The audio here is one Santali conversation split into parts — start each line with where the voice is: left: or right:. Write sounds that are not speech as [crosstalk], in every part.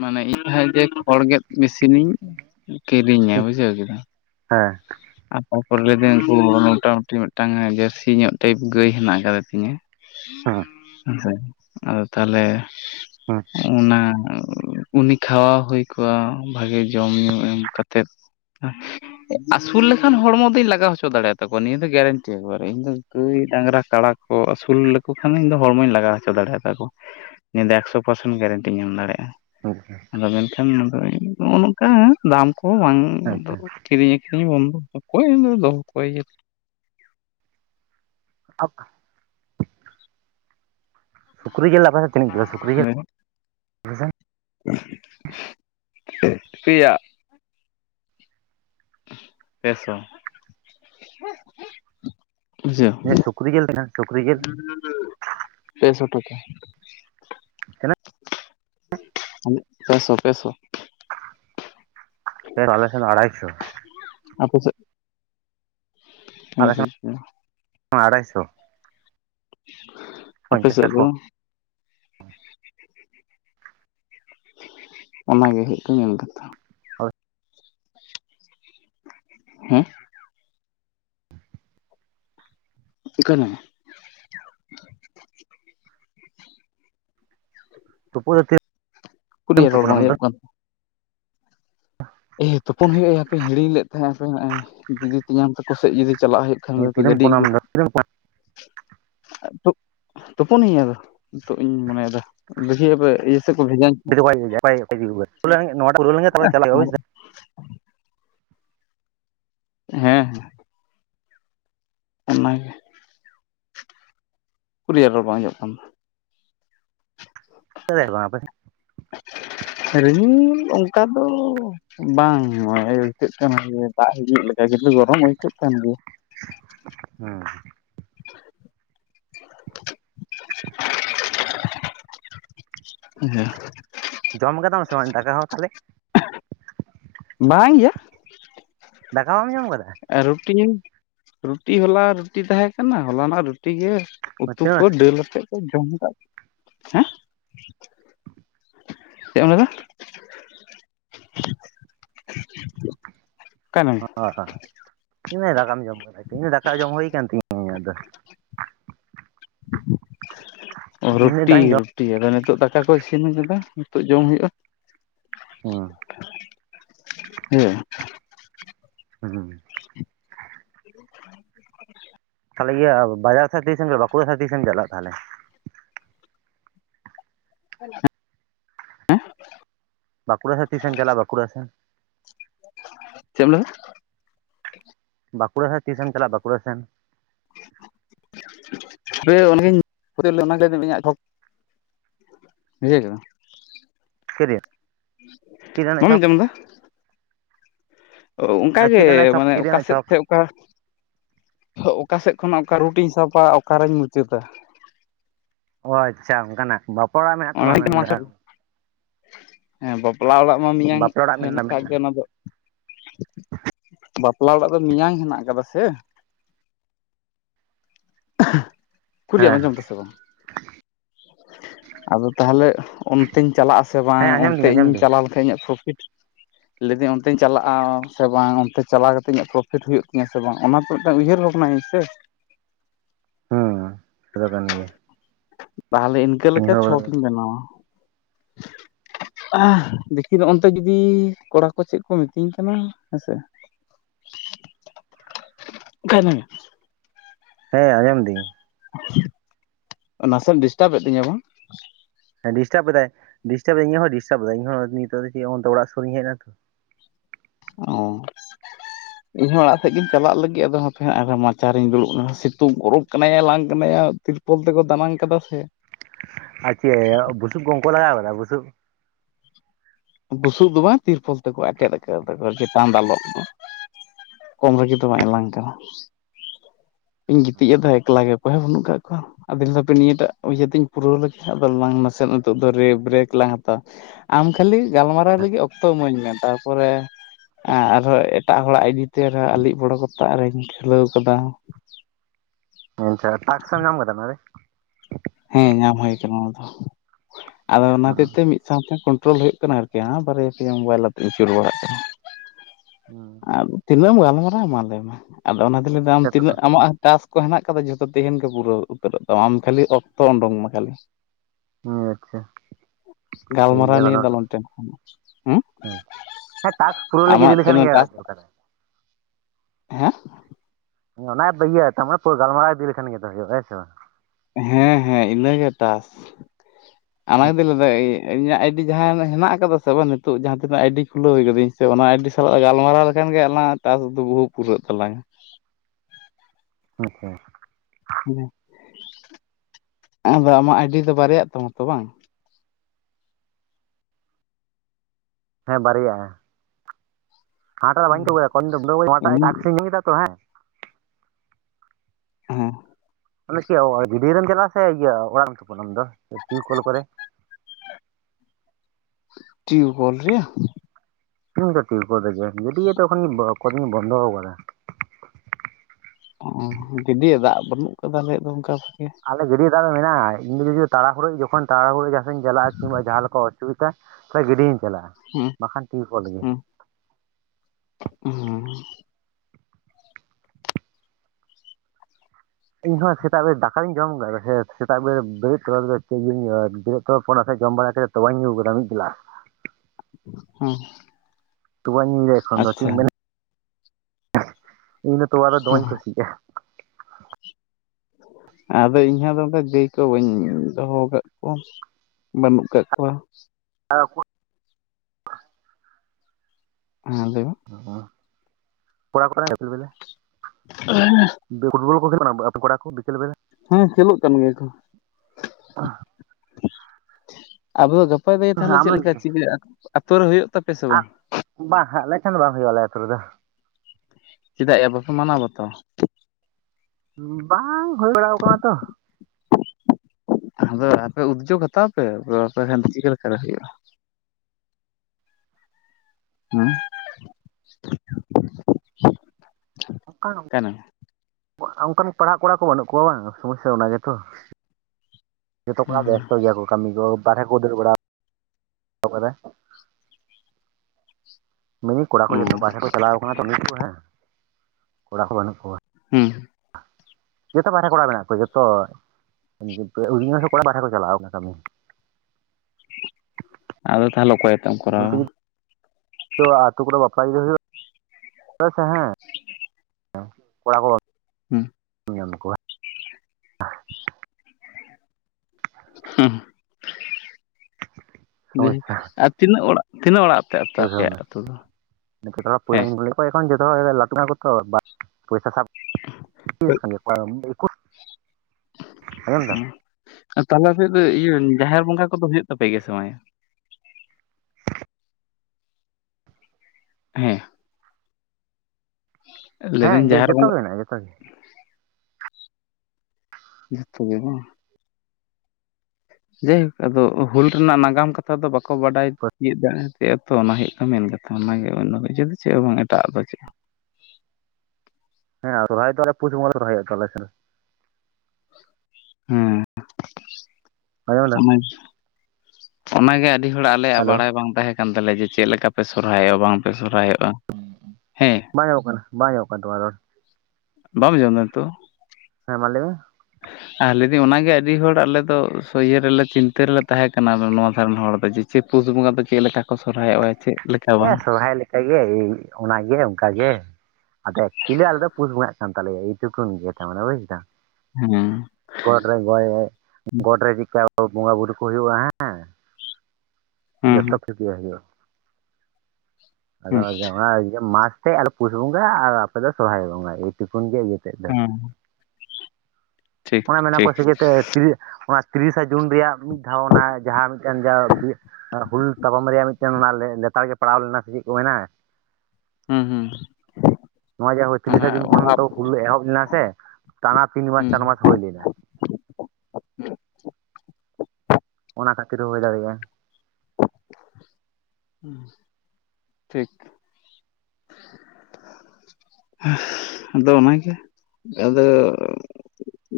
left: ᱢᱟᱱᱮ ᱤᱧ [unintelligible] ᱠᱷᱚᱲ ᱜᱮᱫ ᱢᱤᱥᱤᱱᱤᱧ ᱠᱤᱨᱤᱧ ᱟ
right: ᱦᱮᱸ
left: ᱵᱩᱡᱷᱟᱹᱣ ᱠᱮᱫᱟᱢ
right: ᱦᱮᱸ
left: [unintelligible] ᱢᱚᱴᱟᱢᱩᱴᱤ ᱢᱤᱫᱴᱟᱝ ᱡᱟᱹᱨᱥᱤ ᱧᱚᱜ ᱴᱟᱭᱤᱯ ᱜᱟᱹᱭ ᱦᱮᱱᱟᱸᱜ ᱟᱠᱟᱫᱮ ᱛᱤᱧᱟ. ᱦᱮᱸ ᱥᱮ ᱟᱫᱚ ᱛᱟᱦᱚᱞᱮ ᱚᱱᱟ ᱩᱱᱤ ᱠᱷᱟᱣᱟᱣ ᱦᱩᱭ ᱠᱚᱜᱼᱟ ᱵᱷᱟᱜᱮ ᱡᱚᱢ ᱧᱩ ᱮᱢ ᱠᱟᱛᱮᱜ ᱥᱩᱞ ᱞᱮᱠᱷᱟᱱ ᱦᱚᱲᱢᱚ ᱫᱚᱸᱧ ᱞᱟᱜᱟᱣ ᱦᱚᱪᱚ ᱫᱟᱲᱮᱭᱟ ᱛᱟᱠᱚᱣᱟ ᱱᱤᱭᱟᱹ ᱫᱚ ᱜᱮᱨᱮᱱᱴᱤ ᱮᱠᱵᱟᱨᱮ ᱤᱧ ᱫᱚ ᱜᱟᱹᱭ ᱰᱟᱝᱨᱟ ᱠᱟᱲᱟ ᱚ ᱟᱹᱥᱩᱞ ᱞᱮᱠᱚ ᱠᱷᱟᱱᱤᱧ ᱤᱧᱫᱚ ᱦᱚᱲᱢᱚᱧ ᱞᱟᱜᱟᱣ ᱦᱚᱪᱚ ᱫᱟᱲᱮᱭᱟᱛᱟ ᱠᱚᱣᱟ ᱱᱤᱭᱟᱹ ᱫᱚ ᱮᱠᱥᱚ ᱯᱟᱨᱥᱮᱱ ᱜᱮᱨᱮᱱᱴᱤᱧ ᱮᱢ ᱫᱟᱲᱮᱭᱟᱜᱼᱟ
right: ᱦ
left: ᱟᱫᱚ ᱢᱮᱱᱠᱷᱟᱱ [unintelligible] ᱱᱚᱜᱼᱚ ᱱᱚᱝᱠᱟ ᱫᱟᱢ ᱠᱚ ᱵᱟᱝ
right: ᱦᱮᱸ
left: ᱠᱤᱨᱤᱧ ᱤᱧ ᱵᱚᱱᱫᱚ ᱚᱠᱚᱭ ᱫᱚᱦᱚ ᱠᱚᱭ
right: ᱥᱩᱠᱨᱤ ᱡᱮᱞ ᱟᱯᱮᱥᱮᱜ ᱛᱱᱟ. ᱜ ᱠᱟᱛᱮᱜ ᱥᱩᱠᱨᱤ ᱡᱮᱞ
left: [unintelligible] ᱯᱮᱥᱚ [unintelligible]
right: ᱱᱮ ᱥᱩᱠᱨᱤ ᱡᱤᱞ ᱛᱤᱱᱟᱹᱜ ᱥᱩᱠᱨᱤ ᱡᱤᱞ
left: ᱯᱮᱥᱚ ᱴᱟᱠᱟ
right: [unintelligible]
left: ᱯᱮᱥᱚ ᱯᱮᱥᱚ
right: ᱥᱮᱨ ᱟᱞᱮ ᱥᱮᱱ ᱫᱚ ᱟᱲᱟᱭᱥᱚ
left: ᱟᱯ ᱥᱮᱜ
right: ᱟᱞᱮ ᱥᱮᱱ
left: [unintelligible]
right: ᱟᱲᱟᱭᱥᱚ
left: ᱟᱯᱮ
right: ᱯᱚᱧᱪᱟᱥ
left: ᱥᱮᱜ
right: ᱴᱟᱠᱟ
left: ᱫᱚ [inaudible] ᱚᱱᱟᱜᱮ ᱦᱩᱭᱩᱜ ᱠᱟᱱᱟ ᱢᱮᱱ ᱠᱟᱛᱷᱟ
right: ᱦᱳᱭ
left: ᱦᱮᱸ [unintelligible]
right: ᱛᱩᱯ ᱫᱚ ᱛᱤ
left: ᱩᱠᱩᱨᱤᱜᱭᱟ ᱨᱚᱲ ᱵᱚᱝ ᱟᱸᱡᱚᱢᱚᱜ ᱠᱟᱱ ᱮ ᱛᱩᱯᱚᱱ ᱦᱩᱭᱩᱜᱼᱟᱭᱟ ᱦᱟᱯᱮᱭᱟ ᱦᱤᱲᱤᱧ ᱞᱮᱫ ᱛᱟᱦᱮᱸ ᱦᱟᱯᱮᱼᱚᱭ ᱫᱤᱫᱤ ᱛᱮᱧᱟᱝ ᱛᱟᱠᱚ ᱥᱮᱜ ᱡᱩᱫᱤ ᱪᱟᱞᱟᱜ ᱦᱩᱭᱩᱜ ᱠᱷᱟᱱ [unintelligible]
right: ᱛᱤᱨᱮᱢ
left: ᱜᱟᱹᱰᱤ
right: ᱛᱩᱯᱩᱱᱟ ᱟᱢ
left: ᱟᱜᱩ
right: ᱫᱚ
left: ᱠᱟᱜ ᱛᱩ ᱛᱩᱯᱩᱱᱤᱧ ᱟᱫᱚ ᱱᱤᱛᱚᱜ ᱤᱧ ᱢᱚᱱᱮᱭᱮᱫᱟ ᱫᱤᱠᱷᱤ ᱦᱟᱯᱮ ᱤᱭᱟᱹ ᱥᱮᱜ ᱠᱚ ᱵᱷᱮᱡᱟᱧ
right: [unintelligible] ᱱᱚᱣᱟ ᱴᱟᱜ ᱯᱩᱨᱟᱹᱣ ᱞᱮᱱᱜᱮ ᱛᱟᱨᱯᱚᱨᱮ ᱪᱟᱞᱟᱜ ᱦᱩᱭᱩᱜᱼᱟ ᱵᱩᱡ
left: ᱦᱮᱸ
right: ᱮᱫᱟᱢ
left: ᱦᱮᱸ ᱦᱮᱸ ᱚᱱᱟᱜᱮ, ᱩᱠᱩᱨᱭᱟᱹ ᱨᱚᱲ ᱵᱟᱝ ᱟᱸᱡᱚᱢᱚᱜ ᱠᱟᱱ ᱫᱚ,
right: [unintelligible]
left: ᱨᱤᱜᱤᱧ ᱚᱝᱠᱟ ᱫᱚ, ᱵᱟᱝ ᱟᱹᱭᱠᱟᱹᱜ ᱠᱟᱱ ᱡᱮ ᱫᱟᱜ ᱦᱤᱡᱩᱜ ᱞᱮᱠᱟ ᱡᱩᱫᱤ ᱜᱚᱨᱚᱢ ᱟᱹᱭᱠᱟᱹᱜ ᱠᱟᱱ ᱜᱮᱭᱟ ᱾
right: ᱦᱩᱸ
left: [inaudible] [unintelligible]
right: ᱡᱚᱢ ᱟᱠᱟᱫᱟᱢ ᱥᱮ ᱵᱟᱝ ᱫᱟᱠᱟ ᱦᱚᱸ ᱛᱟᱦᱚᱞᱮ,
left: ᱵᱟᱝᱭᱟ ᱾
right: ᱫᱟᱠᱟ ᱵᱟᱢ ᱡᱚᱢ ᱟᱠᱟᱫᱟ ᱾
left: ᱨᱩᱴᱤ ᱨᱩᱴᱤ ᱦᱚᱞᱟ ᱨᱩᱴᱤ ᱛᱟᱦᱮᱸ ᱠᱟᱱᱟ ᱦᱚᱞᱟᱱᱟᱜ ᱨᱩᱴᱤ ᱜᱮ, ᱩᱛᱩ ᱠᱚ
right: ᱛᱤᱱᱟᱹᱜ
left: ᱫᱟᱹᱞ ᱟᱛᱮᱜ ᱠᱚ ᱡᱚᱢ ᱠᱟᱜ ᱦᱮᱸ, ᱪᱮᱫ ᱮᱢ ᱞᱟᱹᱭᱫᱟ? [inaudible]
right: ᱚᱦ ᱦᱚᱸ ᱤᱧ ᱢᱮᱱ ᱫᱟᱠᱟᱢ ᱡᱚᱢ ᱠᱟᱫᱟ ᱤᱧ ᱫᱟᱠᱟ ᱡᱚᱢ ᱦᱳᱭ ᱠᱟᱱᱟ ᱛᱤᱧᱟᱹ ᱤᱧᱟᱹᱜ ᱫᱚ᱾
left: ᱚ
right: ᱤᱧ ᱫᱚ
left: ᱨᱩᱴᱤ
right: ᱫᱟᱠᱟᱧ ᱡᱚᱢ
left: ᱨᱩᱴᱤ ᱟᱫᱚ ᱱᱤᱛᱚᱜ ᱫᱟᱠᱟ ᱠᱚ ᱤᱥᱤᱱᱹ ᱠᱟᱫᱟ ᱱᱤᱛᱚᱜ ᱡᱚᱢ ᱦᱩᱭᱩᱜᱼᱟ᱾ [inaudible]
right: ᱦᱩᱸ
left: ᱦᱮ ᱾
right: ᱦᱩ ᱾
left: [inaudible]
right: ᱛᱟᱦᱚᱞᱮ ᱤᱭᱟᱹ ᱵᱟᱡᱟᱨ ᱥᱮᱱ ᱛᱤᱥᱮᱢ ᱵᱟᱸᱠᱩᱲᱟ ᱥᱮᱫ ᱛᱤᱥᱮᱢ ᱪᱟᱞᱟᱜ ᱛᱟᱦᱚᱞᱮ?
left: [unintelligible]
right: ᱵᱟᱹᱠᱩᱲᱟ ᱥᱮᱱ ᱛᱤᱥᱮᱢ ᱪᱞᱟᱜᱼᱟ ᱵᱟᱸᱠᱩᱲᱟ ᱥᱮᱱ,
left: ᱪᱮᱫ ᱮᱢ ᱞᱟᱹᱭ ᱫᱟ?
right: ᱵᱟᱸᱠᱩᱲᱟ ᱥᱮᱜ ᱛᱤᱥᱮᱢ ᱪᱟᱞᱟᱜᱼᱟ ᱵᱟᱸᱠᱩᱲᱟ ᱥᱮᱱ,
left: [unintelligible] ᱵᱩᱡᱷᱟᱹᱣ ᱠᱮᱫᱟᱢ ᱾
right: ᱪᱨᱫᱭᱟ ᱾
left: ᱵᱟᱢ ᱡᱟᱢᱫᱟ? ᱚ ᱚᱱᱠᱟ
right: ᱦᱮᱸ
left: ᱜᱮ
right: ᱪᱮᱫ ᱨᱮᱱᱟᱜ ᱪᱷᱚᱠ
left: ᱢᱟᱱᱮ
right: ᱪᱮᱫ
left: ᱚᱠᱟ
right: ᱨᱮᱱᱟᱜ
left: ᱥᱮᱫ
right: ᱪᱷᱚᱠ
left: ᱛᱮ ᱚ ᱚᱠᱟ ᱚᱠᱟᱥᱮᱫ ᱠᱷᱚᱱᱟᱜ ᱚᱠᱟ ᱨᱩᱴᱧ ᱥᱟᱵᱟ ᱚᱠᱟᱨᱮᱧ ᱢᱩᱪᱟᱹᱫᱽᱟ?
right: ᱚ ᱟᱪᱪᱷᱟ ᱚᱱᱠᱟᱱᱟᱜ ᱵᱟ
left: ᱚᱱᱟ ᱦᱩᱭᱩᱜ ᱠᱟᱱᱟ [inaudible] ᱦᱮᱸ ᱵᱟ ᱵᱟᱯᱞᱟ ᱚᱲᱟᱜ ᱢᱟ ᱢᱮᱭᱟᱝ
right: ᱵᱟᱯᱞᱟ ᱚᱲᱟᱜ ᱢᱮᱱᱫᱟ
left: ᱦᱮᱱᱟᱜ ᱟᱠᱟᱜ
right: ᱢᱮᱱᱟᱜᱼᱟ
left: ᱜᱮᱭᱟ ᱚᱱᱟ ᱫᱚ
right: [inaudible]
left: ᱵᱟᱯᱞᱟ ᱚᱲᱟᱜ ᱫᱚ ᱢᱮᱭᱟᱝ ᱦᱮᱱᱟᱜ ᱟᱠᱟᱫᱟ ᱥᱮ? ᱩᱠᱩᱨᱭᱟ
right: ᱦᱮᱸ
left: ᱟᱸᱡᱚᱢ ᱫᱟ ᱥᱮ ᱵᱟᱝ? ᱟᱫᱚ ᱛᱟᱦᱚᱞᱮ ᱚᱱᱛᱮᱧ ᱪᱟᱞᱟᱜ ᱟᱥᱮ ᱵᱟᱝ
right: ᱦᱮᱸ ᱟᱸᱡᱚᱢ
left: ᱚᱱᱛᱮ
right: ᱫᱟᱹᱧ ᱟᱸᱡᱚᱢ
left: ᱤᱧ
right: ᱫᱟᱹᱧ
left: ᱪᱟᱞᱟᱣ ᱞᱮᱠᱷᱟᱡ ᱤᱧᱟᱹᱜ ᱯᱨᱚᱯᱷᱤᱴ ᱞᱟᱹᱭᱫᱟᱹᱧ ᱚᱱᱛᱮᱧ ᱪᱟᱞᱟᱜᱼᱟ ᱥᱮ ᱵᱟᱝ ᱚᱱᱛᱮ ᱪᱟᱞᱟᱣ ᱠᱟᱛᱮ ᱤᱧᱟᱹᱜ ᱯᱨᱚᱯᱷᱤᱴ ᱦᱩᱭᱩᱜ ᱛᱤᱧᱟᱹ ᱥᱮ ᱵᱟᱝ ᱚᱱᱟ ᱢᱤᱫᱴᱟᱝ ᱩᱭᱦᱟᱹᱨ ᱵᱷᱟᱱᱟᱭᱤᱧ ᱥᱮ,
right: ᱦᱩᱸ ᱟᱫᱚ ᱠᱟᱛᱷᱟ ᱠᱟᱱ ᱜᱮᱭᱟ᱾
left: ᱛᱟᱦᱮ ᱤᱱᱠᱟᱹ ᱞᱮᱠᱟ
right: ᱤᱧᱦᱚᱸ
left: ᱪᱷᱚᱠᱤᱧ ᱵᱮᱱᱟᱣ-ᱟ᱾ ᱫᱮᱠᱷᱤ ᱱᱚᱜᱼᱚᱱᱛᱮ ᱡᱩᱫᱤ ᱠᱚᱲᱟ ᱠᱚ ᱪᱮᱫ ᱠᱚ ᱢᱤᱛᱟᱹᱧ ᱠᱟᱱᱟ ᱦᱮᱸᱥᱮ ᱚᱠᱟᱭ ᱱᱟᱢ ᱭᱟ
right: ᱦᱮᱸ ᱟᱸᱡᱚᱢ ᱫᱟᱹᱧ
left: ᱱᱟᱥᱮ ᱰᱤᱥᱴᱟᱵᱮᱫ ᱛᱤᱧᱟᱹ ᱵᱟᱝ?
right: ᱦᱮᱸ ᱰᱤᱥᱴᱟᱵ ᱮᱫᱟᱭ ᱰᱤᱥᱴᱟᱵ ᱮᱫᱟ ᱤᱧᱟᱹᱜ ᱦᱚᱸ ᱰᱤᱥᱟᱵ ᱮᱫ ᱤᱧᱦᱚᱸ ᱱᱤᱛᱚᱜ ᱫᱚ ᱪᱮᱫ ᱚᱱᱛᱮ ᱚᱲᱟᱜ ᱥᱩᱨ ᱤᱧ ᱦᱮᱡ ᱮᱱᱟ ᱛᱚ᱾
left: ᱚ ᱾ ᱤᱧᱦᱚᱸ ᱚᱲᱟᱜ ᱥᱮᱫ ᱜᱤᱧ ᱪᱟᱞᱟᱜ ᱞᱟᱹᱜᱤᱫ ᱟᱫᱚ ᱦᱟᱯᱮ ᱦᱟᱜ ᱢᱟᱪᱟᱨᱤᱧ ᱫᱩᱲᱩᱵ ᱮᱱᱟ ᱥᱤᱛᱩᱝ ᱜᱚᱨᱚᱢ ᱠᱟᱱᱟᱭᱟ ᱞᱟᱝ ᱠᱟᱱᱟᱭᱟ᱾ ᱛᱤᱨᱯᱚᱞ ᱛᱮᱠᱚ ᱫᱟᱱᱟᱝ ᱠᱟᱫᱟ ᱥᱮ,
right: ᱟᱨ ᱪᱮᱜ, [unintelligible] ᱜᱚᱝᱠᱚ ᱞᱟᱜᱟᱣ ᱠᱟᱫᱟ ᱵᱩᱥᱩᱵ᱾
left: ᱵᱩᱥᱩᱵ ᱫᱚ ᱵᱟᱝ ᱛᱤᱨᱯᱚᱞ ᱛᱮᱠᱚ ᱟᱴᱮᱫ ᱟᱠᱟᱫᱟᱠᱚ ᱪᱮᱛᱟᱱ ᱫᱟᱞᱚᱵ ᱫᱚ᱾ ᱠᱚᱢ ᱨᱟᱹᱜᱤ ᱫᱚ ᱵᱟᱝ ᱮᱞᱟᱝ ᱠᱟᱱᱟ᱾ ᱤᱧ ᱜᱤᱛᱤᱡ ᱟᱫᱟ ᱮᱠᱞᱟ ᱜᱮ ᱚᱠᱚᱭ ᱦᱚᱸ ᱵᱟᱹᱱᱩᱜ ᱟᱠᱟᱜ ᱠᱚᱣᱟ᱾ ᱟᱫᱚᱧ ᱞᱟᱹᱭᱫᱟ ᱦᱟᱯᱮ ᱱᱤᱭᱟᱹᱴᱟᱜ ᱤᱭᱟᱹ ᱛᱮᱧ ᱯᱩᱨᱟᱹᱣ ᱞᱮᱜᱮ ᱟᱫᱚ ᱞᱟᱝ ᱱᱟᱥᱮ ᱱᱟᱜ ᱱᱤᱛᱚᱜ ᱫᱚ ᱨᱮ ᱵᱨᱮᱠ ᱞᱟᱝ ᱦᱟᱛᱟᱣᱟ᱾ ᱟᱢ ᱠᱷᱟᱹᱞᱤ ᱜᱟᱞᱢᱟᱨᱟᱣ ᱞᱟᱹᱜᱤᱫ ᱚᱠᱛᱚ ᱤᱢᱟᱹᱧ ᱢᱮ ᱛᱟᱨᱯᱚᱨᱮ
right: ᱟᱪᱪᱷᱟ
left: ᱟᱨᱦᱚᱸ ᱮᱴᱟᱜ ᱦᱚᱲᱟᱜ ᱟᱭᱰᱤ‌ ᱛᱮ ᱟᱨᱚ ᱟᱹᱞᱤᱡ ᱵᱚᱲᱚ ᱠᱚᱛᱛᱟ ᱟᱜ ᱨᱤᱧ ᱠᱷᱩᱞᱟᱹᱣ ᱟᱠᱟᱫᱟ᱾
right: ᱚᱱᱠᱟ ᱴᱟᱠᱥ ᱮᱢ ᱧᱟᱢ ᱠᱟᱫᱟ ᱚᱱᱟ ᱨᱮ
left: ᱦᱮᱸ ᱧᱟᱢ ᱦᱩᱭ ᱠᱟᱱᱟ ᱚᱱᱟ ᱫᱚ ᱟᱫᱚ ᱚᱱᱟ ᱦᱚᱛᱮᱡ
right: ᱦᱮᱸ
left: ᱛᱮ ᱥᱟᱶᱛᱮ ᱠᱚᱱᱴᱨᱳᱞ ᱦᱩᱭᱩᱜ ᱠᱟᱱᱟ ᱟᱨᱠᱤ ᱵᱟᱨᱭᱟ ᱯᱮᱭᱟ ᱢᱳᱵᱟᱭᱤᱞ ᱟᱛᱮᱧ ᱟᱹᱪᱩᱨ ᱵᱟᱲᱟᱜ ᱠᱟᱱᱟ᱾
right: ᱦᱩᱸ
left: ᱟᱫᱚ ᱛᱤᱱᱟᱹᱜ ᱮᱢ ᱜᱟᱞᱢᱟᱨᱟᱣ-ᱟ ᱢᱟ ᱞᱟᱹᱭ ᱢᱮ ᱟᱫᱚ ᱚᱱᱟᱛᱮ ᱞᱟᱹᱭᱫᱟ ᱟᱢ
right: ᱥᱮ ᱛᱚᱵᱮ
left: ᱛᱤᱱᱟᱹᱜ ᱟᱢᱟᱜ ᱴᱟᱥᱠ ᱠᱚ ᱦᱮᱱᱟᱜ ᱟᱠᱟᱫᱟ ᱡᱷᱚᱛᱚ ᱛᱮᱦᱮᱧ ᱜᱮ ᱯᱩᱨᱟᱹᱣ ᱩᱛᱟᱹᱨᱚᱜ ᱛᱟᱢᱟ, ᱟᱢ ᱠᱷᱟᱹᱞᱤ ᱚᱠᱛᱚ ᱩᱰᱩᱠ ᱢᱮ ᱠᱷᱟᱹᱞᱤ᱾
right: ᱦᱮᱸ ᱟᱪᱪᱷᱟ
left: ᱜᱟᱞ
right: ᱴᱷᱤᱠ
left: ᱢᱟᱨᱟᱣ
right: ᱜᱮᱭᱟ
left: ᱱᱤᱭᱮ
right: ᱠᱳᱱᱳ
left: ᱫᱚ ᱟᱞᱚᱢ [unintelligible]
right: ᱦᱮᱸ ᱦᱮᱸ ᱴᱟᱥᱠ ᱯᱩᱨᱟᱹᱣ ᱞᱟᱹᱜᱤᱫ
left: ᱟᱢᱟᱜ
right: ᱤᱫᱤ ᱞᱮᱠᱷᱟᱱ ᱜᱮ
left: ᱛᱤᱱᱟᱹᱜ
right: ᱟᱫᱚ
left: ᱴᱟᱥᱠ
right: ᱪᱮᱫ ᱫᱚᱨᱠᱟᱨ
left: ᱦᱮᱸ
right: ᱚᱱᱟ ᱜᱮᱛᱚ ᱤᱭᱟᱹ ᱛᱟᱨ ᱢᱟᱱᱮ ᱯᱩᱨᱟᱹ ᱜᱟᱞᱢᱟᱨᱟᱣ ᱤᱫᱤ ᱞᱮᱠᱷᱟᱱ ᱜᱮᱛᱚ ᱦᱩᱭᱩᱜᱼᱟ ᱦᱮᱸ ᱥᱮ ᱵᱟᱝ
left: ᱦᱮᱸ ᱦᱮᱸ ᱤᱱᱟᱹ ᱜᱮᱛ ᱴᱟᱥᱠ ᱟᱫᱚ ᱤᱧᱟᱹᱜ ᱟᱭᱰᱤ ᱡᱟᱦᱟᱸ ᱦᱮᱱᱟᱜ ᱟᱠᱟᱫᱟ ᱥᱮ ᱵᱟᱝ ᱱᱤᱛᱚᱜ ᱡᱟᱦᱟᱸ ᱛᱤᱱᱟᱹᱜ ᱟᱭᱰᱤ ᱠᱷᱩᱞᱟᱹᱣ ᱟᱠᱟᱫᱟᱹᱧ ᱚᱱᱟ ᱟᱹᱭᱰᱤ ᱥᱟᱞᱟᱜ ᱜᱟᱞᱢᱟᱨᱟᱣ ᱞᱮᱠᱷᱟᱱ ᱜᱮ ᱟᱞᱟᱝ ᱴᱟᱠᱥ ᱫᱚ ᱵᱚᱦᱩ ᱯᱩᱨᱟᱹᱜ ᱛᱟᱞᱟᱝᱟ᱾
right: ᱟᱪᱪᱷᱟ
left: ᱟᱫᱚ ᱟᱢᱟᱜ ᱟᱭᱰᱤ ᱫᱚ ᱵᱟᱨᱭᱟᱜ ᱛᱟᱢᱟ ᱛᱚ ᱵᱟᱝ?
right: ᱦᱮᱸ ᱵᱟᱨᱭᱟᱜᱼᱟ ᱦᱮᱸ᱾ ᱦᱟᱱᱟᱴᱟᱜ ᱫᱚᱧ [unintelligible]
left: ᱤᱧ
right: ᱱᱚᱣᱟᱴᱟᱜ ᱨᱮ [unintelligible] ᱠᱮᱫᱟ [unintelligible] ᱛᱚ ᱦᱮ
left: ᱦᱚᱸ
right: ᱢᱟᱱᱮ ᱪᱮᱫ ᱜᱤᱰᱤᱭᱟᱹ ᱨᱮᱢ ᱪᱟᱞᱟᱜᱼᱟ ᱥᱮ ᱤᱭᱟᱹ ᱚᱲᱟᱜ ᱨᱮᱢ ᱛᱚᱯᱚᱱ-ᱟ ᱟᱢ ᱫᱚ ᱴᱤᱭᱩ ᱠᱚᱞ ᱠᱚᱨᱮ?
left: ᱴᱤᱭᱩ ᱠᱚᱞ ᱨᱮᱭᱟ
right: ᱤᱧ ᱦᱚ ᱴᱤᱭᱩᱠᱚᱞ ᱨᱮᱜᱮ ᱜᱟᱹᱰᱭᱟᱹ ᱨᱮ ᱠᱚᱫᱤᱱ ᱵᱚᱱᱫᱚ ᱟᱠᱟᱫᱟ
left: ᱚ ᱜᱟᱹᱰᱭᱟᱹ ᱫᱟᱜ ᱵᱟᱹᱱᱩᱜ ᱠᱟᱫᱟ ᱟᱞᱮᱭᱟᱜ ᱫᱚ ᱚᱱᱠᱟ ᱵᱷᱟᱜᱤ᱾
right: ᱟᱞᱮ ᱜᱟᱹᱰᱭᱟᱹ ᱫᱟᱜ ᱨᱮ ᱢᱮᱱᱟᱜᱼᱟ ᱤᱧᱫᱚ ᱡᱩᱫᱤ ᱛᱟᱲᱟ ᱦᱩᱲᱟᱹᱜ ᱟᱧ ᱡᱚᱠᱷᱚᱱ ᱛᱟᱲᱟ ᱦᱩᱲᱟᱹ ᱡᱟᱦᱟᱸ ᱥᱮᱫ ᱮᱧ ᱪᱟᱞᱟᱜᱼᱟ ᱠᱤᱢᱵᱟ ᱡᱟᱦᱟᱸ ᱞᱮᱠᱟ ᱚᱥᱩᱵᱤᱫᱟ, ᱛᱟᱦᱚᱞᱮ ᱜᱟᱹᱰᱤᱭᱟᱹᱧ ᱪᱟᱞᱟᱜᱼᱟ᱾
left: ᱦᱮᱸ
right: ᱵᱟᱠᱷᱟᱱ ᱴᱤᱭᱩ ᱠᱚᱞ ᱜᱮ
left: ᱦᱮᱸ ᱦᱮᱸ
right: ᱤᱧᱦᱚᱸ ᱥᱮᱛᱟᱜ ᱵᱮᱨ ᱫᱟᱠᱟᱧ ᱡᱚᱢ ᱟᱠᱟᱫᱟ ᱥᱮᱛᱟᱜ ᱵᱮ ᱵᱮᱨᱮᱫ ᱛᱚᱨᱟ, ᱵᱮᱨᱮᱫ ᱛᱚᱨᱟ [unintelligible] ᱥᱮᱫ ᱡᱚᱢ ᱵᱟᱲᱟ ᱠᱟᱛᱮᱫ ᱛᱚᱣᱟᱹᱧ ᱧᱩ ᱟᱠᱟᱫᱟ ᱢᱤᱫ ᱜᱞᱟᱥ᱾
left: ᱦᱚᱸ
right: ᱛᱚᱣᱟᱧ ᱧᱩᱭ ᱫᱟ ᱮᱠᱷᱚᱱ ᱫᱚ ᱪᱮᱫ ᱤᱧ ᱢᱮᱱᱟ᱾ ᱤᱧᱫᱚ ᱛᱚᱣᱟ
left: ᱦᱮᱸ
right: ᱫᱚᱢᱮᱧ ᱠᱩᱥᱤᱭᱟᱜᱼᱟ᱾
left: ᱟᱫᱚ ᱤᱧᱦᱚ ᱫᱚ ᱚᱱᱠᱟ ᱜᱟᱹᱭ ᱠᱚ ᱵᱟᱹᱧ ᱫᱚᱦᱚ ᱟᱠᱟᱫ ᱠᱚᱣᱟ᱾ ᱵᱟᱹᱱᱩᱜ ᱟᱠᱟᱫ ᱠᱚᱣᱟ᱾
right: [unintelligible]
left: ᱦᱮᱸ ᱞᱟᱹᱭ ᱢᱮ᱾
right: ᱚᱸ [unintelligible]
left: [unintelligible]
right: ᱯᱷᱩᱴᱵᱚᱞ ᱠᱚ ᱠᱷᱮᱞ ᱠᱟᱱᱟ ᱟᱛᱩ ᱠᱚᱲᱟ ᱠᱚ ᱵᱤᱠᱮᱞ ᱵᱮᱞᱟ?
left: ᱦᱮᱸ ᱠᱷᱮᱞᱚᱜ ᱠᱟᱱ ᱜᱮᱭᱟ ᱠᱚ᱾ ᱟᱫᱚ ᱜᱟᱯᱟ ᱫᱚᱭᱟ ᱛᱟᱦᱚᱞᱮ
right: ᱟᱢ
left: ᱪᱮᱫ
right: ᱫᱚᱢ
left: ᱞᱮᱠᱟ
right: ᱪᱤᱠᱟᱹᱭᱟ
left: ᱪᱤᱠᱟᱹᱜᱟ, ᱟᱹᱛᱩ ᱨᱮ ᱦᱩᱭᱩᱜ ᱛᱟᱯᱮᱭᱟ ᱥᱮ ᱵᱟᱝ?
right: ᱟᱜ ᱵᱟᱝ ᱟᱞᱮ ᱴᱷᱮᱱ ᱫᱚ ᱵᱟᱝ ᱦᱩᱭᱩᱜᱼᱟ ᱟᱞᱮ ᱟᱹᱛᱩ ᱨᱮᱫᱚ᱾
left: ᱪᱮᱫᱟᱜ ᱭᱟ ᱵᱟᱯᱮ ᱢᱟᱱᱟᱣ ᱵᱟᱛᱟᱣᱟ?
right: ᱵᱟᱝ ᱦᱩᱭ ᱵᱟᱲᱟᱣ ᱟᱠᱟᱱᱟ ᱛᱚ᱾
left: ᱟᱫᱚ ᱟᱯᱮ ᱩᱫᱽᱡᱳᱜᱽ ᱦᱟᱛᱟᱣ ᱯᱮ ᱟᱯᱮ ᱠᱷᱟᱱ ᱫᱚ ᱪᱮᱫ ᱞᱮᱠᱟᱨᱮ ᱦᱩᱭᱩᱜᱼᱟ᱾ ᱦᱮᱸ
right: ᱚᱱᱠᱟᱱ
left: ᱠᱟᱱᱟ
right: ᱚᱱᱠᱟᱱ ᱯᱟᱲᱦᱟᱜ ᱠᱚᱲᱟ ᱠᱚ ᱵᱟᱹᱱᱩᱜ ᱠᱚᱣᱟ ᱵᱟᱝ ᱥᱚᱢᱚᱥᱥᱟ ᱚᱱᱟ ᱜᱮᱛᱚ᱾ ᱡᱚᱛᱚ ᱠᱚᱲᱟ ᱵᱮᱥᱛᱚ ᱜᱮᱭᱟ ᱠᱚ ᱠᱟᱹᱢᱤ ᱠᱚ ᱵᱟᱨᱦᱮ ᱠᱚ ᱫᱟᱹᱲ ᱵᱟᱲᱟᱣ ᱠᱟᱫᱟ᱾ ᱢᱮᱱ ᱫᱟᱹᱧ ᱠᱚᱲᱟ ᱠᱚ ᱡᱚᱛᱚ ᱵᱟᱨᱦᱮ
left: ᱦᱩᱸ
right: ᱠᱚ ᱪᱟᱞᱟᱣ ᱟᱠᱟᱱᱟ ᱠᱚ ᱦᱮᱸ ᱠᱚᱲᱟ ᱠᱚ ᱵᱟᱹᱱᱩᱜ ᱠᱚᱣᱟ᱾
left: ᱦᱩᱸ
right: ᱡᱚᱛᱚ ᱵᱟᱨᱦᱮ ᱠᱚᱲᱟ ᱢᱮᱱᱟᱜ ᱠᱚᱣᱟ ᱡᱚᱛᱚ ᱚᱫᱷᱤᱠᱟᱝᱥᱚ ᱠᱚᱲᱟ ᱵᱟᱨᱦᱮ ᱠᱚ ᱪᱟᱞᱟᱜᱼᱟ ᱠᱟᱹᱢᱤ᱾
left: ᱟᱫᱚ ᱛᱟᱦᱞᱮ ᱚᱠᱚᱭ ᱟᱛᱮᱢ ᱠᱚᱨᱟᱣᱟ
right: [unintelligible] ᱟᱛᱳ ᱠᱚ ᱨᱮ ᱵᱟᱯᱞᱟ ᱡᱩᱫᱤ ᱦᱩᱭᱩᱜᱼᱟ [unintelligible] ᱠᱚᱲᱟ ᱠᱚ‌
left: ᱦᱮᱸ
right: [unintelligible] ᱧᱟᱢ ᱠᱚᱣᱟ [unintelligible]
left: [unintelligible] ᱡᱟᱭ
right: ᱥᱚᱢᱚᱥᱥᱟ
left: ᱦᱳᱠ ᱛᱤᱱᱟᱹᱜ ᱚᱲᱟᱜ ᱛᱤᱱᱟᱹᱜ ᱚᱲᱟᱜ ᱟᱯᱮ ᱟᱛᱳ
right: ᱥᱮᱥ
left: ᱟᱯᱮᱭᱟᱜ
right: ᱦᱩᱭᱱᱟ
left: ᱟᱛᱳ ᱫᱚ ᱦᱮᱸ
right: ᱚᱠᱚᱭ ᱠᱷᱚᱱ ᱡᱚᱛᱚ ᱛᱚ [unintelligible] ᱯᱚᱭᱥᱟ ᱥᱟᱵ ᱮᱠᱩᱥ ᱟᱸᱡᱚᱢ ᱫᱟᱢ
left: ᱛᱟᱦᱚᱞᱮ ᱟᱯᱮ ᱥᱮᱫ ᱫᱚ ᱤᱭᱟᱹ ᱡᱟᱦᱮᱨ ᱵᱚᱸᱜᱟ ᱠᱚᱫᱚ ᱦᱩᱭᱩᱜ ᱛᱟᱯᱮ ᱜᱮᱭᱟ ᱥᱮ ᱵᱟᱝ ᱦᱮᱸᱭᱟ
right: ᱦᱮᱸ
left: ᱞᱟᱹᱭᱫᱟᱹᱧ ᱡᱟᱦᱮᱨ
right: ᱡᱚᱛᱚ ᱜᱮ
left: ᱵᱚᱸᱜᱟ
right: ᱢᱮᱱᱟᱜᱼᱟ ᱡᱚᱛᱚ ᱜᱮ
left: ᱡᱷᱚᱛᱚ ᱜᱮ ᱵᱟᱝ ᱡᱟᱭᱦᱳᱠ ᱟᱫᱚ ᱦᱩᱞ ᱨᱮᱱᱟᱜ ᱱᱟᱜᱟᱢ ᱠᱟᱛᱷᱟ ᱫᱚ ᱵᱟᱠᱚ ᱵᱟᱰᱟᱭ ᱫᱟᱲᱮ ᱛᱚ ᱚᱱᱟ ᱦᱩᱭᱩᱜ ᱠᱟᱱᱟ ᱢᱮᱱ ᱠᱟᱛᱷᱟ ᱚᱱᱟᱜᱮ ᱪᱮᱫ ᱵᱟᱝ ᱮᱴᱟᱜ ᱫᱚ ᱪᱮᱫ
right: ᱦᱮᱸ ᱥᱚᱦᱨᱟᱭ ᱫᱚ ᱟᱞᱮ ᱯᱩᱥ ᱵᱚᱸᱜᱟ ᱞᱮ ᱥᱚᱦᱨᱟᱭᱚᱜᱼᱟ ᱟᱞᱮ ᱥᱮ ᱟᱸᱡᱚᱢ ᱫᱟᱢ
left: ᱦᱮᱸ ᱚᱱᱟᱜᱮ ᱟᱹᱰᱤ ᱦᱚᱲ ᱟᱞᱮᱭᱟᱜ
right: ᱦᱮᱞᱳ
left: ᱵᱟᱲᱟᱭ ᱵᱟᱝ ᱛᱟᱦᱮᱸ ᱠᱟᱱ ᱛᱟᱞᱮᱭᱟ ᱡᱮ ᱪᱮᱫ ᱞᱮᱠᱟ ᱯᱮ ᱥᱚᱨᱦᱟᱭᱚᱜᱼᱟ ᱵᱟᱝ ᱯᱮ ᱥᱚᱨᱦᱟᱭᱚᱜᱼᱟ᱾ ᱦᱮᱸ
right: ᱵᱟᱝ ᱟᱸᱡᱚᱢᱚᱜ ᱠᱟᱱᱟ ᱵᱟᱝ ᱟᱸᱡᱚᱢᱚᱜ ᱠᱟᱱᱟ ᱛᱚᱢᱟ ᱨᱚᱲ᱾
left: ᱵᱟᱢ ᱟᱸᱡᱚᱢ ᱠᱟᱫᱟ
right: ᱦᱮᱸ ᱢᱟ ᱞᱟᱹᱭ ᱢᱮ
left: ᱟᱞᱮ ᱜᱮ ᱚᱱᱟᱜᱮ ᱟᱹᱰᱤ ᱦᱚᱲ ᱟᱞᱮ ᱫᱚ ᱥᱚᱦᱮ ᱨᱮᱞᱮ ᱪᱤᱱᱛᱟᱹ ᱨᱮᱞᱮ ᱛᱟᱦᱮᱸ ᱠᱟᱱᱟ ᱱᱚᱣᱟ ᱫᱷᱟᱨᱮᱱ ᱦᱚᱲ ᱫᱚ ᱡᱮ ᱪᱮ ᱯᱩᱥ ᱵᱚᱸᱜᱟ ᱫᱚ ᱪᱮᱫ ᱞᱮᱠᱟ ᱠᱚ ᱥᱚᱦᱨᱟᱭᱚᱜᱼᱟ ᱪᱮᱫ ᱞᱮᱠᱟ
right: ᱮᱭ
left: ᱵᱟᱝ
right: ᱥᱚᱦᱨᱟᱭ ᱞᱮᱠᱟᱜᱮ ᱚᱱᱟᱜᱮ ᱚᱱᱠᱟᱜᱮ ᱟᱫᱚ ᱮᱠᱪᱩᱭᱮᱞᱤ ᱟᱞᱮ ᱫᱚ ᱯᱩᱥ ᱵᱚᱸᱟᱜ ᱠᱟᱱ ᱛᱟᱞᱮᱭᱟ ᱮᱭ ᱴᱩᱠᱩᱱ ᱜᱮ ᱢᱮ ᱵᱩᱡᱫᱟᱢ
left: ᱦᱮᱸ
right: ᱜᱚᱰ ᱨᱮ ᱜᱚᱭ ᱜᱚᱰ ᱨᱮ ᱪᱮᱫᱠᱟ ᱵᱚᱸᱜᱟ ᱵᱩᱨᱩ ᱠᱚ ᱦᱩᱭᱩᱜᱼᱟ ᱦᱮᱸ
left: ᱦᱮᱸ
right: ᱡᱚᱛᱚ ᱴᱷᱤᱠ ᱦᱩᱭᱩᱜᱼᱟ
left: ᱦᱮᱸ
right: ᱟᱫᱚ ᱢᱟᱥᱛᱮᱜ ᱟᱞᱮ ᱯᱩᱥ ᱵᱚᱸᱜᱟ ᱟᱨ ᱟᱯᱮ ᱫᱚ ᱥᱚᱦᱨᱟᱭ ᱵᱚᱸᱜᱟ ᱮᱭ ᱴᱩᱠᱩᱱ ᱜᱮ ᱛᱮᱫ ᱫᱚ
left: ᱦᱮᱸ ᱴᱷᱤᱠ
right: ᱚᱱᱟ ᱢᱮᱱᱟ ᱠᱚ
left: ᱴᱷᱤᱠ
right: ᱥᱮᱪᱮᱛ ᱚᱱᱟ ᱛᱤᱨᱤᱥᱟ ᱡᱩᱱ ᱨᱮᱭᱟᱜ ᱢᱤᱫ ᱫᱷᱟᱣ ᱚᱱᱟ ᱡᱟᱦᱟᱸ ᱢᱤᱫᱴᱮᱱ ᱦᱩᱞ ᱛᱟᱯᱟᱢ ᱨᱮᱭᱟᱜ ᱢᱤᱫᱴᱮᱱ ᱚᱱᱟ ᱞᱮᱛᱟᱲ ᱜᱮ ᱯᱟᱲᱟᱣ ᱞᱮᱱᱟ ᱥᱮ ᱪᱮᱫ ᱠᱚ ᱢᱮᱱᱟ
left: ᱦᱩᱸ ᱦᱩᱸ
right: ᱱᱚᱜᱼᱚᱭ ᱡᱮ ᱦᱳᱭ ᱛᱤᱨᱤᱥᱟ
left: ᱚᱱᱟ
right: ᱡᱩᱱ ᱠᱷᱚᱱ
left: ᱚᱵᱷᱟᱵ
right: ᱛᱚ ᱦᱩᱞ ᱮᱦᱚᱵ ᱞᱮᱱᱟ ᱥᱮ ᱴᱟᱱᱟ ᱛᱤᱱ ᱢᱟᱥ
left: ᱦᱩᱸ
right: ᱪᱟᱨ ᱢᱟᱥ ᱦᱳᱭ ᱞᱮᱱᱟ ᱚᱱᱟ ᱠᱷᱟᱹᱛᱤᱨ ᱦᱚᱸ ᱦᱩᱭ ᱫᱟᱲᱮᱭᱟᱜᱼᱟ
left: ᱦᱩᱸ ᱴᱷᱤᱠ ᱟᱫᱚ ᱚᱱᱟᱜᱮ ᱟᱫᱚ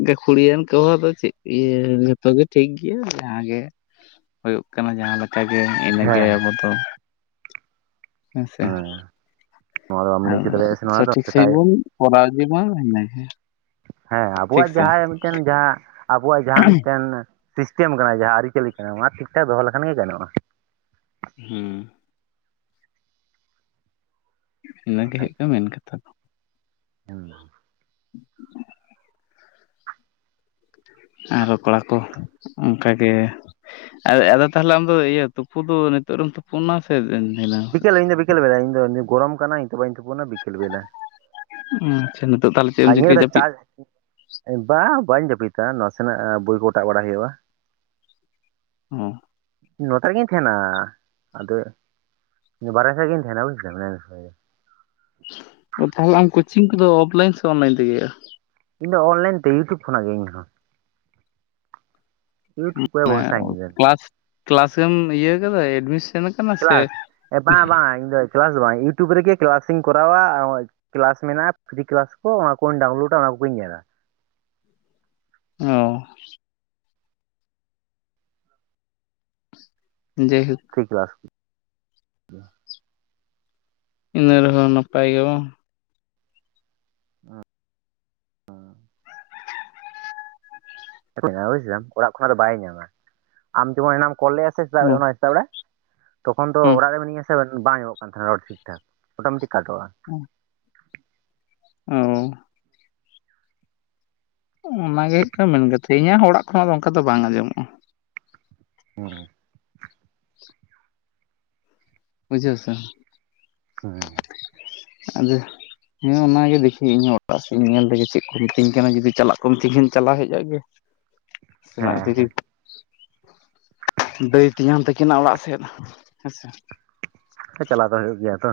left: ᱜᱟᱹᱠᱷᱩᱲᱤᱭᱟᱱ ᱠᱚᱦᱚ ᱫᱚ ᱪᱮᱫ ᱤᱭᱟᱹ ᱡᱚᱛᱚ ᱜᱮ ᱴᱷᱤᱠ ᱜᱮᱭᱟ ᱡᱟᱦᱟᱸ ᱜᱮ ᱦᱩᱭᱩᱜ ᱠᱟᱱᱟ ᱡᱟᱦᱟᱸ ᱞᱮᱠᱟᱜᱮ ᱤᱱᱟᱹᱜᱮ
right: ᱦᱮᱸ
left: ᱟᱵᱚ ᱫᱚ ᱦᱮᱸ ᱥᱮ
right: ᱱᱚᱣᱟ ᱫᱚ ᱵᱟᱢ ᱞᱟᱹᱭ
left: ᱟᱨ
right: ᱦᱚᱪᱚ ᱫᱟᱲᱮᱭᱟᱜᱼᱟ ᱥᱮ ᱱᱚᱣᱟ ᱫᱚ
left: ᱥᱚᱴᱷᱤᱠ ᱥᱚᱦᱤᱡ
right: ᱥᱮᱛᱟᱭ
left: ᱵᱚᱱ ᱠᱚᱨᱟᱣ ᱤᱫᱤᱢᱟ ᱤᱱᱟᱹ ᱜᱮ
right: ᱦᱮᱸ ᱟᱵᱚᱣᱟᱜ ᱡᱟᱦᱟᱸ ᱢᱤᱫᱴᱮᱱ ᱡᱟᱦᱟᱸ ᱟᱵᱚᱣᱟᱜ ᱡᱟᱦᱟᱸ ᱢᱤᱫᱴᱮᱱ ᱥᱤᱥᱴᱮᱢ ᱠᱟᱱᱟ ᱡᱟᱦᱟᱸ ᱟᱹᱨᱤᱪᱟᱹᱞᱤ ᱠᱟᱱᱟ ᱚᱱᱟ ᱴᱷᱤᱠ ᱴᱷᱟᱠ ᱫᱚᱦᱚ ᱞᱮᱠᱷᱟᱱ ᱜᱮ ᱜᱟᱱᱚᱜᱼᱟ
left: ᱦᱩᱸ ᱤᱱᱟᱹᱜᱮ
right: ᱵᱟᱠᱷᱟᱡ
left: ᱦᱩᱭᱩᱜ ᱠᱟᱱᱟ ᱢᱮᱱ ᱠᱟᱛᱷᱟ ᱫᱚ
right: [inaudible]
left: ᱟᱨ ᱦᱚᱸ ᱠᱚᱲᱟ ᱠᱚ ᱚᱱᱠᱟᱜᱮ ᱟᱨ ᱟᱫᱚ ᱛᱟᱦᱚᱞᱮ ᱟᱢᱫᱚ ᱤᱭᱟᱹ ᱛᱩᱯᱩ ᱫᱚ ᱱᱤᱛᱚᱜ ᱨᱮᱢ ᱛᱩᱯᱩᱭᱱᱟ ᱥᱮ ᱫᱷᱤᱱᱟᱹᱱ
right: ᱵᱤᱠᱮᱞ ᱤᱧ ᱫᱚ ᱵᱤᱠᱮᱞ ᱵᱮᱲᱟ ᱤᱧᱫᱚ ᱜᱚᱨᱚᱢ ᱠᱟᱱᱟ ᱤᱧ ᱫᱚ ᱵᱟᱹᱧ ᱛᱩᱯᱩᱱᱟ ᱵᱤᱠᱮᱞ ᱵᱮᱞᱟ
left: ᱦᱩᱸ ᱟᱪᱪᱷᱟ ᱱᱤᱛᱚᱜ ᱫᱚ [unintelligible]
right: ᱟᱨ ᱤᱭᱟᱹ ᱨᱮ ᱪᱟᱥ ᱵᱟᱝ ᱵᱟᱹᱧ ᱡᱟᱹᱯᱤᱫᱟ ᱱᱟᱥᱮᱱᱟᱜ ᱵᱳᱭ ᱠᱚ ᱚᱴᱟᱜ ᱵᱟᱲᱟ ᱦᱩᱭᱩᱜᱼᱟ
left: ᱦᱩᱸ
right: ᱱᱚᱸᱰᱟ ᱜᱤᱧ ᱛᱟᱦᱮᱸᱱᱟ ᱟᱫᱚ ᱵᱟᱦᱨᱮ ᱥᱮᱫ ᱨᱮᱜᱤᱧ ᱛᱟᱦᱮᱸᱱᱟ [unintelligible]
left: ᱚᱱ ᱛᱟᱦᱚᱞᱮ ᱠᱚᱪᱦᱤᱝ ᱠᱩᱫᱚ ᱚᱱᱞᱟᱤᱱ ᱥᱮ ᱚᱱᱞᱟᱤᱱ ᱛᱮ ᱦᱩᱭᱩ-ᱟ
right: ᱤᱧᱫᱚ ᱚᱱᱞᱟᱭᱤᱱ ᱛᱮ ᱤᱭᱩᱴᱩᱵᱽ ᱠᱷᱚᱱᱟᱜ ᱜᱮ ᱤᱧᱦᱚᱸ ᱤᱭᱩᱴᱩᱵᱽ ᱨᱮ
left: ᱢᱟᱱᱮ
right: ᱵᱷᱚᱨᱥᱟᱧ ᱤᱧ ᱫᱚ
left: ᱠᱞᱟᱥ ᱠᱞᱟᱥ ᱜᱮᱢ ᱤᱭᱟᱹ ᱠᱟᱫᱟ ᱮᱰᱢᱤᱥᱚᱱ
right: ᱠᱮᱞᱟᱥ ᱵᱟᱝ ᱵᱟᱝ ᱤᱧ ᱫᱚ ᱠᱮᱞᱟᱥ ᱫᱚ ᱵᱟᱝ ᱤᱭᱩᱴᱩᱵᱽ ᱨᱮᱜᱮ ᱠᱮᱞᱟᱥᱤᱧ ᱠᱚᱨᱟᱣᱟ ᱠᱮᱞᱟᱥ ᱢᱮᱱᱟᱜᱼᱟ ᱯᱷᱨᱤ ᱠᱮᱞᱟᱥ ᱠᱚ ᱚᱱᱟ ᱠᱚᱧ ᱰᱟᱣᱩᱱᱞᱳᱰᱟ ᱚᱱᱟ ᱠᱚᱜᱧ ᱧᱮᱞᱟ
left: ᱚᱻ ᱡᱮᱭ ᱦᱩᱠ
right: [unintelligible]
left: ᱤᱱᱟᱹ ᱨᱮᱦᱚᱸ ᱱᱟᱯᱟᱭ ᱜᱮ ᱵᱟᱝ
right: [inaudible] [unintelligible] ᱵᱩᱡᱟᱢ ᱚᱲᱟᱜ ᱠᱷᱚᱱᱟᱜ ᱫᱚ ᱵᱟᱭ ᱧᱟᱢᱟ ᱟᱢ ᱡᱮᱢᱚᱱ ᱚᱱᱟᱢ ᱠᱚᱞ ᱞᱮᱫᱼᱟ ᱥᱮᱛᱟᱜ
left: ᱦᱩᱸ
right: ᱚᱱᱟ ᱥᱮᱛᱟᱜ ᱵᱮᱲᱟ ᱛᱚᱠᱷᱚᱱ ᱫᱚ
left: ᱦᱩᱸ
right: ᱚᱲᱟᱜ ᱨᱮ ᱢᱤᱱᱟᱹᱧᱟ ᱥᱮ ᱵᱟᱝ ᱟᱸᱡᱚᱢᱚᱜ ᱠᱟᱱ ᱛᱟᱦᱮᱸᱱᱟ ᱨᱚᱲ ᱴᱷᱤᱠ ᱴᱷᱟᱠ ᱢᱳᱴᱟ ᱢᱳᱴᱤ ᱠᱟᱴᱚᱜᱼᱟ
left: ᱦᱩᱸ ᱩᱸᱻ ᱚᱱᱟᱜᱮ ᱦᱩᱭᱩᱜ ᱠᱟᱱᱟ ᱢᱮᱱ ᱠᱟᱛ ᱤᱧᱟᱹᱜ ᱦᱚᱸ ᱚᱲᱟᱜ ᱠᱷᱚᱱᱟᱜ ᱫᱚ ᱚᱱᱠᱟ ᱫᱚ ᱵᱟᱝ ᱟᱸᱡᱚᱢᱚᱜᱼᱟ
right: [inaudible]
left: ᱵᱩᱡᱷᱟᱹᱣ ᱥᱮ
right: [inaudible]
left: ᱟᱫᱚ ᱦᱮᱸ ᱚᱱᱟᱜᱮ ᱫᱮᱠᱷᱮ ᱤᱧᱟᱹᱜ ᱚᱴᱟᱜ ᱥᱮᱫ ᱤᱧ ᱧᱮᱞ ᱞᱮᱜᱮ ᱪᱮᱫ ᱠᱚ ᱢᱤᱛᱟᱹᱧ ᱠᱟᱱᱟ ᱡᱩᱫᱤ ᱪᱟᱞᱟᱜ ᱠᱚ ᱢᱤᱛᱟᱹᱧ ᱠᱷᱟᱱ ᱪᱟᱞᱟᱣ ᱦᱮᱡ ᱟ ᱜᱮ ᱥᱮᱱᱟᱜ
right: ᱦᱮᱸ
left: ᱫᱤᱨᱤ ᱫᱟᱹᱭ ᱛᱮᱭᱟᱝ ᱛᱟᱹᱠᱤᱱᱟ ᱚᱲᱟᱜ ᱥᱮᱫ ᱦᱮᱸᱥᱮ
right: ᱪᱟᱞᱟᱣ ᱫᱚ ᱦᱩᱭᱩᱜ ᱜᱮᱭᱟ ᱛᱚ